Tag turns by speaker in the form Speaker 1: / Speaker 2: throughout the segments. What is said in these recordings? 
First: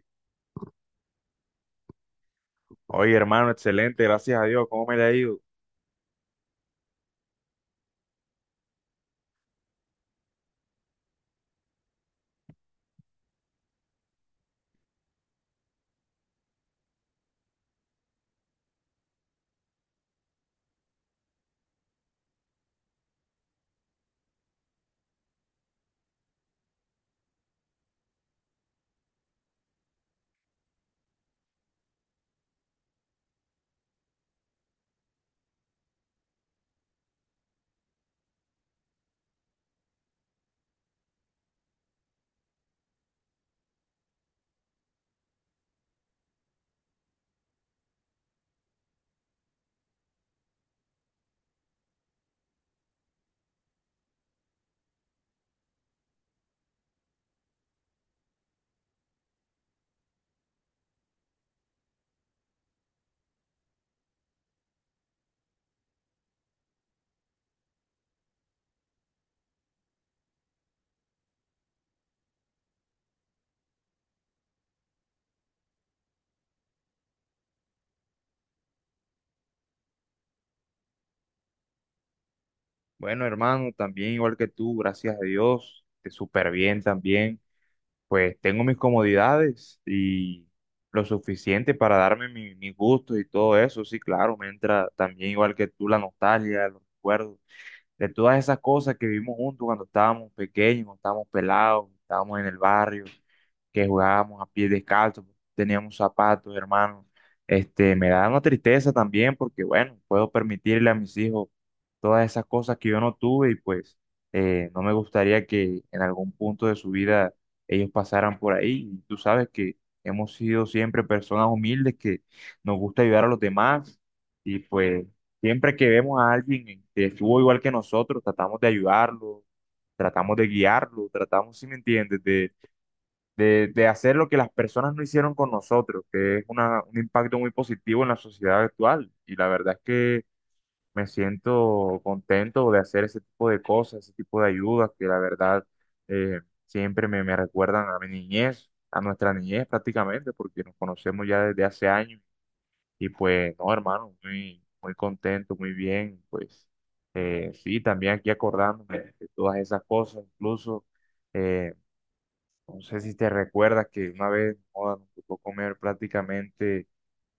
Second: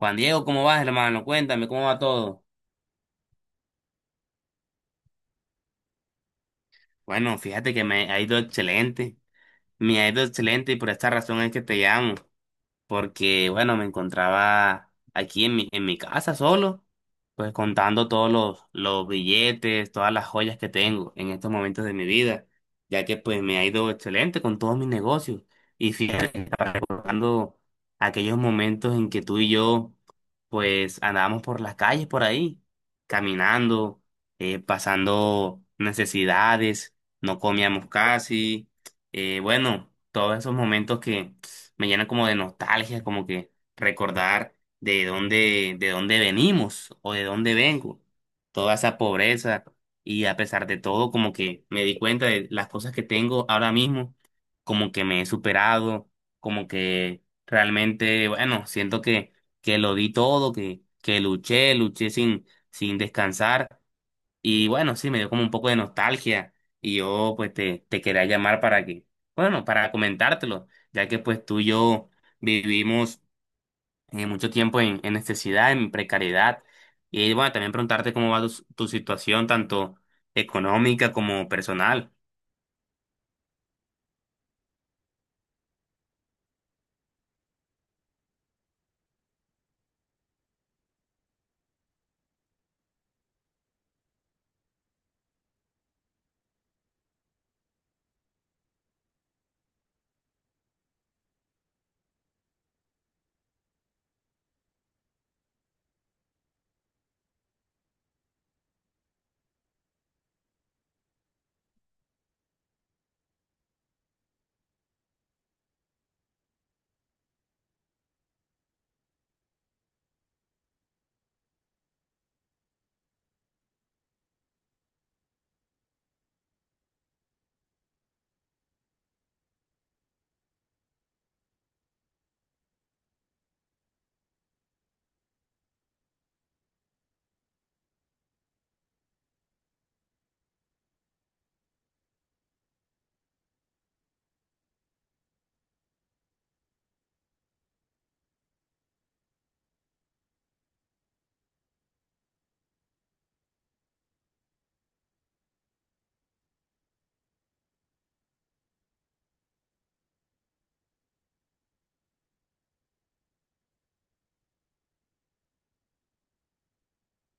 Speaker 1: Juan Diego, ¿cómo vas, hermano? Cuéntame, ¿cómo va todo?
Speaker 2: Oye, hermano, excelente, gracias a Dios. ¿Cómo me le ha ido?
Speaker 1: Bueno, fíjate que me ha ido excelente, me ha ido excelente y por esta razón es que te llamo. Porque bueno, me encontraba aquí en mi casa solo, pues contando todos los billetes, todas las joyas que tengo en estos momentos de mi vida, ya que pues me ha ido excelente con todos mis negocios. Y fíjate, que estaba recordando aquellos momentos en que tú y yo pues andábamos por las calles por ahí, caminando, pasando necesidades, no comíamos casi, bueno, todos esos momentos que me llena como de nostalgia, como que recordar de dónde venimos o de dónde vengo, toda esa pobreza y a pesar de todo, como que me di cuenta de las cosas que tengo ahora mismo, como que me he superado, como que realmente, bueno, siento que lo di todo, que luché, luché sin descansar y bueno, sí, me dio como un poco de nostalgia y yo pues te quería llamar para que, bueno, para comentártelo, ya que pues tú y yo vivimos mucho tiempo en necesidad, en precariedad. Y bueno, también preguntarte cómo va tu situación, tanto económica como personal.
Speaker 2: Bueno, hermano, también igual que tú, gracias a Dios, te súper bien también. Pues tengo mis comodidades y lo suficiente para darme mis gustos y todo eso. Sí, claro, me entra también igual que tú la nostalgia, los recuerdos de todas esas cosas que vivimos juntos cuando estábamos pequeños, cuando estábamos pelados, cuando estábamos en el barrio, que jugábamos a pies descalzos, teníamos zapatos, hermanos. Este, me da una tristeza también porque, bueno, puedo permitirle a mis hijos todas esas cosas que yo no tuve y pues no me gustaría que en algún punto de su vida ellos pasaran por ahí. Y tú sabes que hemos sido siempre personas humildes que nos gusta ayudar a los demás, y pues siempre que vemos a alguien que estuvo igual que nosotros, tratamos de ayudarlo, tratamos de guiarlo, tratamos, si me entiendes, de hacer lo que las personas no hicieron con nosotros, que es un impacto muy positivo en la sociedad actual. Y la verdad es que me siento contento de hacer ese tipo de cosas, ese tipo de ayudas, que la verdad eh, siempre me recuerdan a mi niñez, a nuestra niñez prácticamente, porque nos conocemos ya desde hace años. Y pues, no, hermano, muy contento, muy bien. Pues, sí, también aquí acordándome de todas esas cosas, incluso, eh, no sé si te recuerdas que una vez, joda, nos tocó comer prácticamente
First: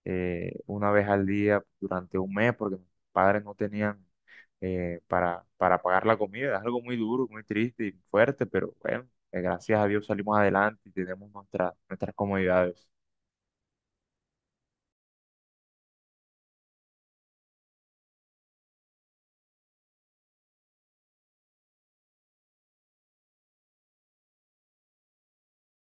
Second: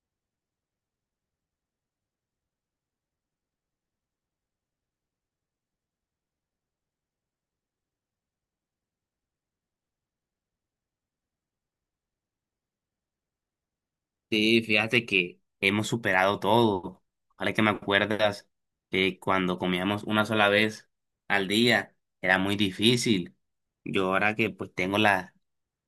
Speaker 2: una vez al día durante un mes porque mis padres no tenían, para pagar la comida. Es algo muy duro, muy triste y fuerte, pero bueno, gracias a Dios salimos adelante y tenemos nuestras comodidades.
Speaker 1: Sí, fíjate que hemos superado todo. Ahora que me acuerdas que cuando comíamos una sola vez al día era muy difícil. Yo ahora que pues tengo la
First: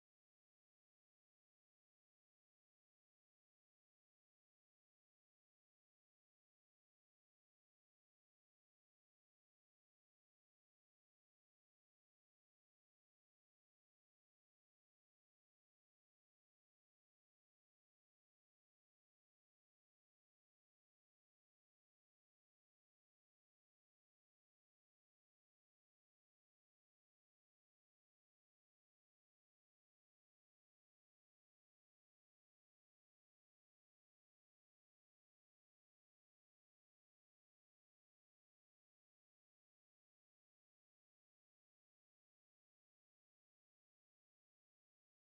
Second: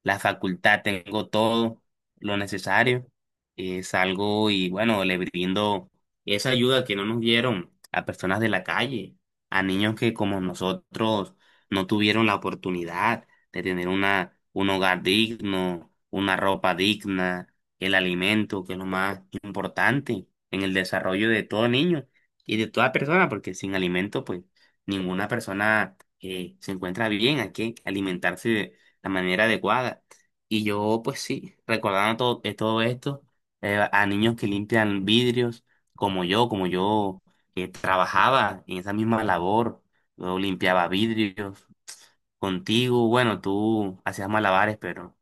Speaker 1: la facultad, tengo todo lo necesario. Salgo y bueno, le brindo esa ayuda que no nos dieron a personas de la calle, a niños que como nosotros no tuvieron la oportunidad de tener una, un hogar digno, una ropa digna, el alimento, que es lo más importante en el desarrollo de todo niño y de toda persona, porque sin alimento, pues ninguna persona se encuentra bien, hay que alimentarse la manera adecuada. Y yo, pues sí, recordando todo, todo esto, a niños que limpian vidrios, como yo que trabajaba en esa misma labor, yo limpiaba vidrios contigo, bueno, tú hacías malabares, pero...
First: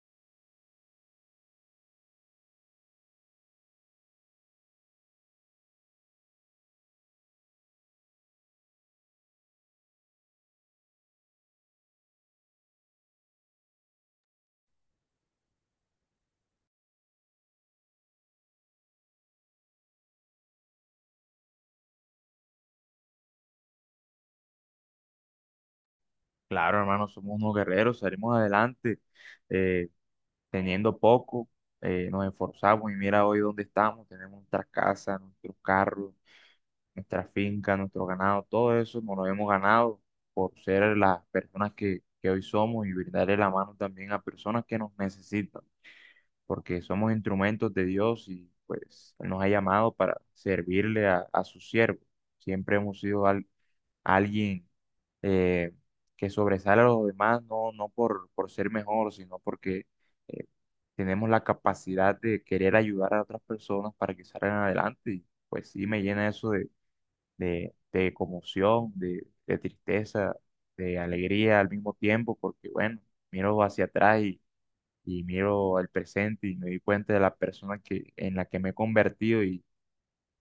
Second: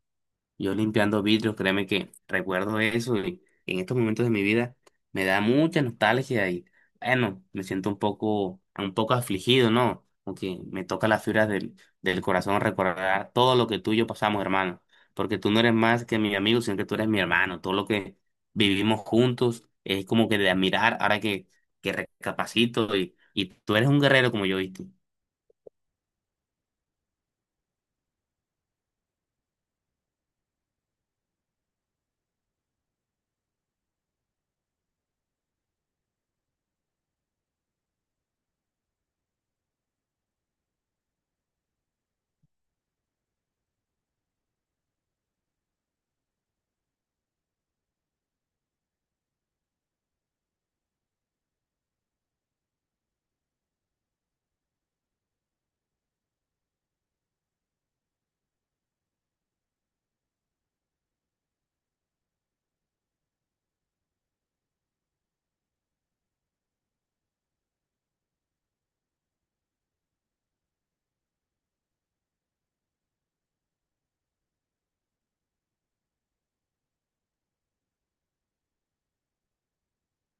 Speaker 1: Yo limpiando vidrios, créeme que recuerdo eso y en estos momentos de mi vida me da mucha nostalgia y bueno, me siento un poco afligido, ¿no? Porque me toca las fibras del corazón recordar todo lo que tú y yo pasamos, hermano. Porque tú no eres más que mi amigo, sino que tú eres mi hermano. Todo lo que vivimos juntos es como que de admirar ahora que recapacito y tú eres un guerrero como yo, ¿viste?
Speaker 2: Claro, hermano, somos unos guerreros, salimos adelante, eh, teniendo poco, nos esforzamos y mira hoy dónde estamos, tenemos nuestras casas, nuestros carros, nuestra finca, nuestro ganado. Todo eso nos lo hemos ganado por ser las personas que hoy somos, y brindarle la mano también a personas que nos necesitan, porque somos instrumentos de Dios y pues Él nos ha llamado para servirle a su siervo. Siempre hemos sido alguien, eh, que sobresale a los demás, no, no por, por ser mejor, sino porque eh, tenemos la capacidad de querer ayudar a otras personas para que salgan adelante. Y pues sí, me llena eso de conmoción, de tristeza, de alegría al mismo tiempo, porque bueno, miro hacia atrás y miro el presente y me di cuenta de la persona que, en la que me he convertido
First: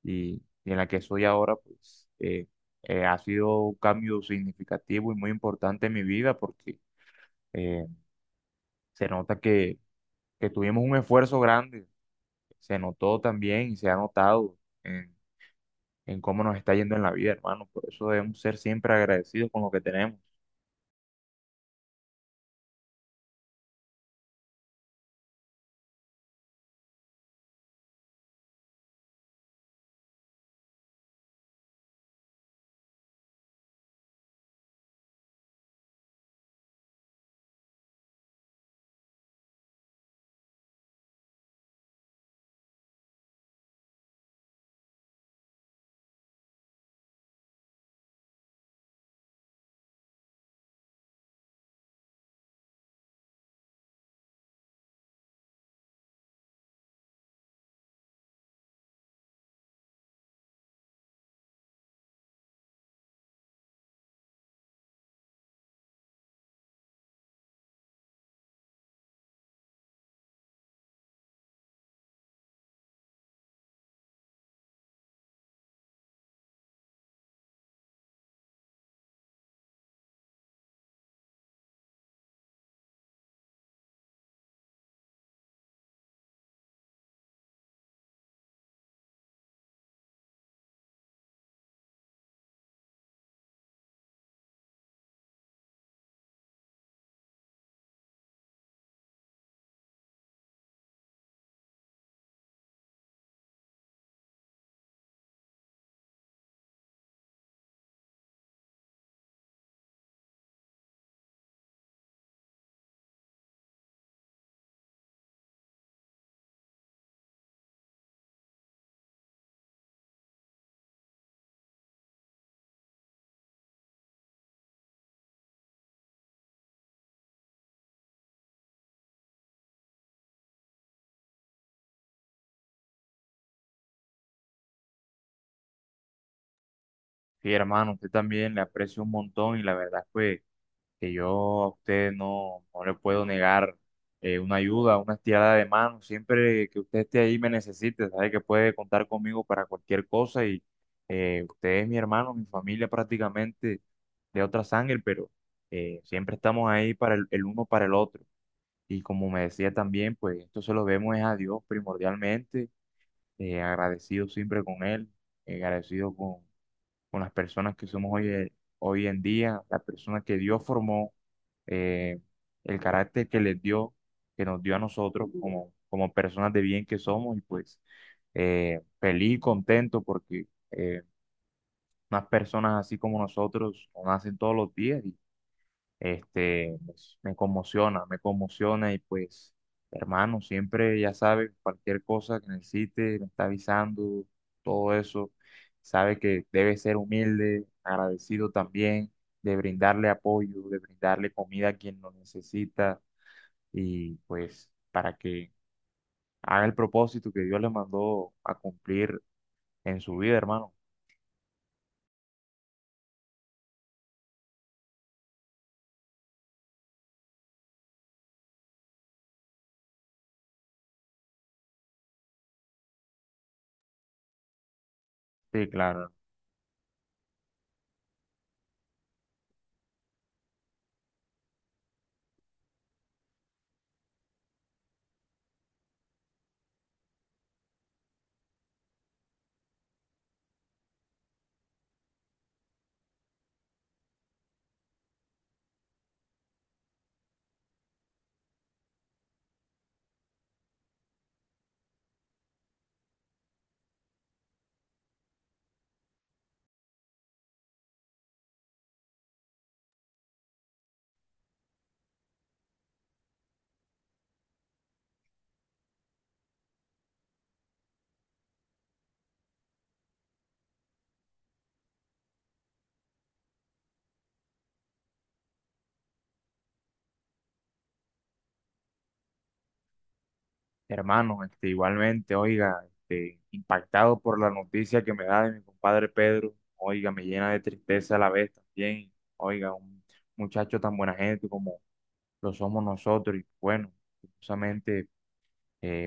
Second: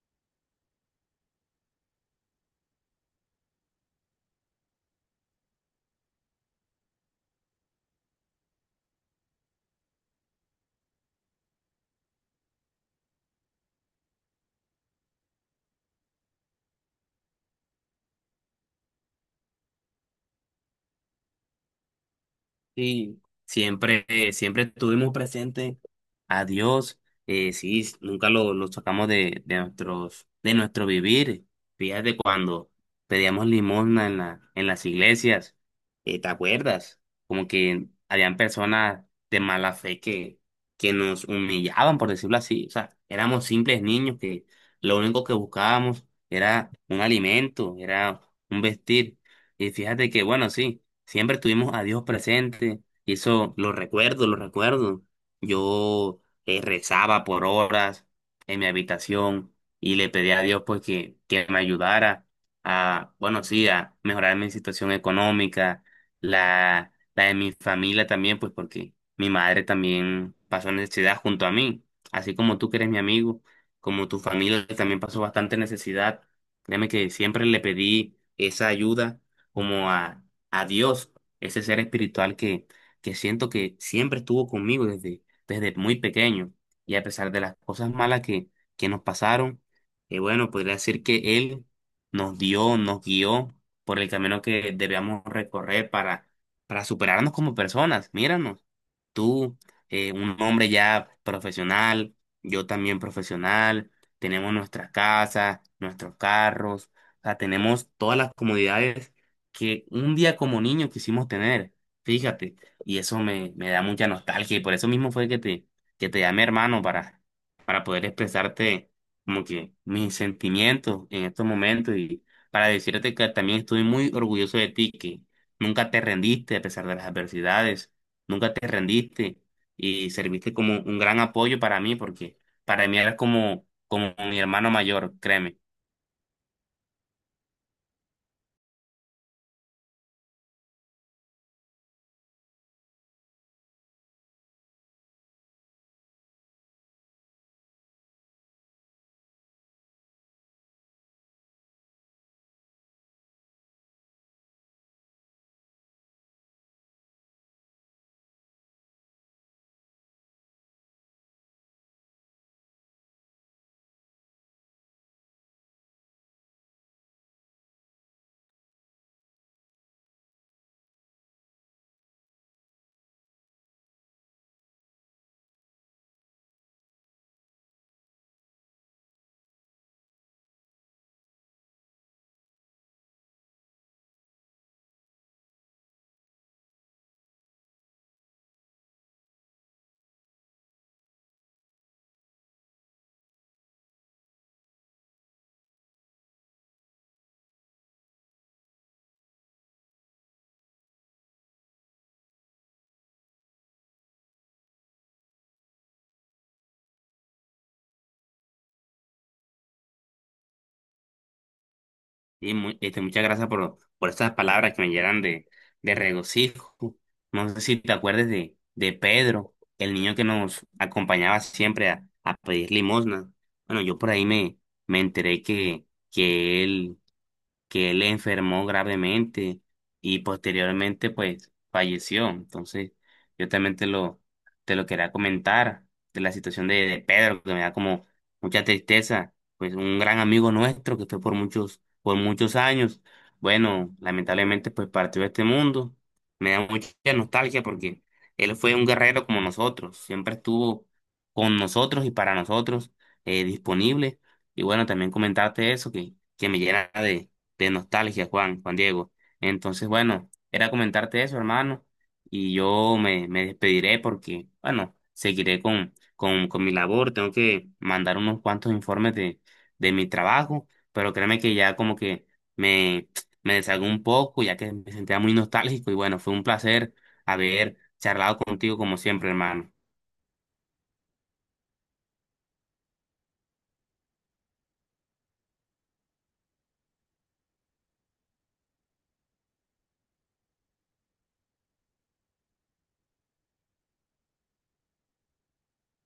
Speaker 2: y, y en la que soy ahora, pues ha sido un cambio significativo y muy importante en mi vida porque eh, se nota que tuvimos un esfuerzo grande, se notó también y se ha notado en, en cómo nos está yendo en la vida, hermano. Por eso debemos ser siempre agradecidos con lo que tenemos.
Speaker 1: Sí, siempre, siempre estuvimos presentes a Dios, sí, nunca lo sacamos de nuestros, de nuestro vivir. Fíjate cuando pedíamos limosna en la, en las iglesias, ¿te acuerdas? Como que habían personas de mala fe que nos humillaban, por decirlo así. O sea, éramos simples niños que lo único que buscábamos era un alimento, era un vestir. Y fíjate que, bueno, sí. Siempre tuvimos a Dios presente y eso lo recuerdo, lo recuerdo. Yo rezaba por horas en mi habitación y le pedía a Dios pues que me ayudara a, bueno, sí, a mejorar mi situación económica, la de mi familia también, pues porque mi madre también pasó necesidad junto a mí, así como tú que eres mi amigo, como tu familia también pasó bastante necesidad. Créeme que siempre le pedí esa ayuda como a Dios, ese ser espiritual que siento que siempre estuvo conmigo desde, desde muy pequeño. Y a pesar de las cosas malas que nos pasaron, bueno, podría decir que Él nos dio, nos guió por el camino que debíamos recorrer para superarnos como personas. Míranos, tú, un hombre ya profesional, yo también profesional, tenemos nuestras casas, nuestros carros, o sea, tenemos todas las comodidades que un día como niño quisimos tener, fíjate, y eso me, me da mucha nostalgia y por eso mismo fue que te llamé hermano para poder expresarte como que mis sentimientos en estos momentos y para decirte que también estoy muy orgulloso de ti, que nunca te rendiste a pesar de las adversidades, nunca te rendiste y serviste como un gran apoyo para mí porque para mí eras como, como mi hermano mayor, créeme.
Speaker 2: Sí, hermano, usted también le aprecio un montón, y la verdad fue que yo a usted no, no le puedo negar una ayuda, una estirada de mano. Siempre que usted esté ahí me necesite, sabe que puede contar conmigo para cualquier cosa. Y usted es mi hermano, mi familia prácticamente de otra sangre, pero siempre estamos ahí para el uno para el otro. Y como me decía también, pues esto se lo vemos es a Dios primordialmente, agradecido siempre con Él, agradecido con las personas que somos hoy, hoy en día, las personas que Dios formó, eh, el carácter que les dio, que nos dio a nosotros como, como personas de bien que somos. Y pues feliz y contento porque eh, unas personas así como nosotros no nacen todos los días. Este, pues, me conmociona, me conmociona. Y pues, hermano, siempre ya sabes, cualquier cosa que necesites, me está avisando, todo eso. Sabe que debe ser humilde, agradecido también, de brindarle apoyo, de brindarle comida a quien lo necesita, y pues para que haga el propósito que Dios le mandó a cumplir en su vida, hermano.
Speaker 1: Y este, muchas gracias por estas palabras que me llenan de regocijo. No sé si te acuerdas de Pedro, el niño que nos acompañaba siempre a pedir limosna. Bueno, yo por ahí me, me enteré
Speaker 2: Sí,
Speaker 1: que,
Speaker 2: claro.
Speaker 1: que él que él enfermó gravemente y posteriormente pues falleció. Entonces, yo también te lo quería comentar de la situación de Pedro, que me da como mucha tristeza, pues un gran amigo nuestro que fue por muchos años. Bueno, lamentablemente pues partió de este mundo. Me da mucha nostalgia porque él fue un guerrero como nosotros, siempre estuvo con nosotros y para nosotros disponible. Y bueno, también comentarte eso que me llena de nostalgia, Juan, Juan Diego. Entonces, bueno, era comentarte eso, hermano, y yo me, me despediré porque, bueno, seguiré con mi labor, tengo que mandar unos cuantos informes de mi trabajo, pero créeme que ya como que me, me deshago un poco, ya que me sentía muy nostálgico, y bueno, fue un placer haber charlado contigo como siempre, hermano.
Speaker 2: Hermano, este, igualmente, oiga, este, impactado por la noticia que me da de mi compadre Pedro, oiga, me llena de tristeza a la vez también, oiga, un muchacho tan buena gente como lo somos nosotros, y bueno, justamente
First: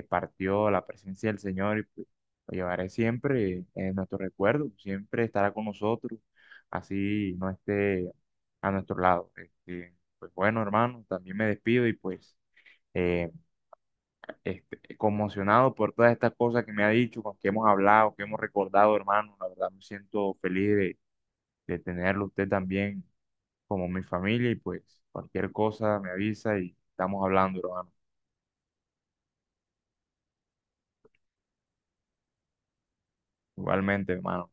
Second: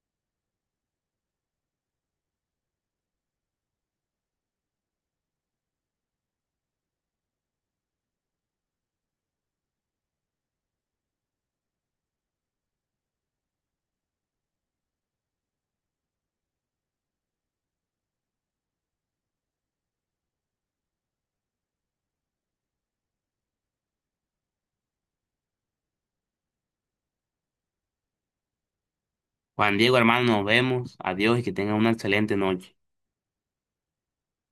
Speaker 2: partió a la presencia del Señor y pues, lo llevaré siempre en nuestro recuerdo, siempre estará con nosotros, así no esté a nuestro lado. Este, pues bueno, hermano, también me despido y pues... eh, este, conmocionado por todas estas cosas que me ha dicho, con que hemos hablado, que hemos recordado, hermano. La verdad me siento feliz de tenerlo usted también como mi familia, y pues cualquier cosa me avisa y estamos hablando, hermano.
Speaker 1: Juan Diego, hermano, nos vemos, adiós y que tenga una excelente noche.
Speaker 2: Igualmente, hermano.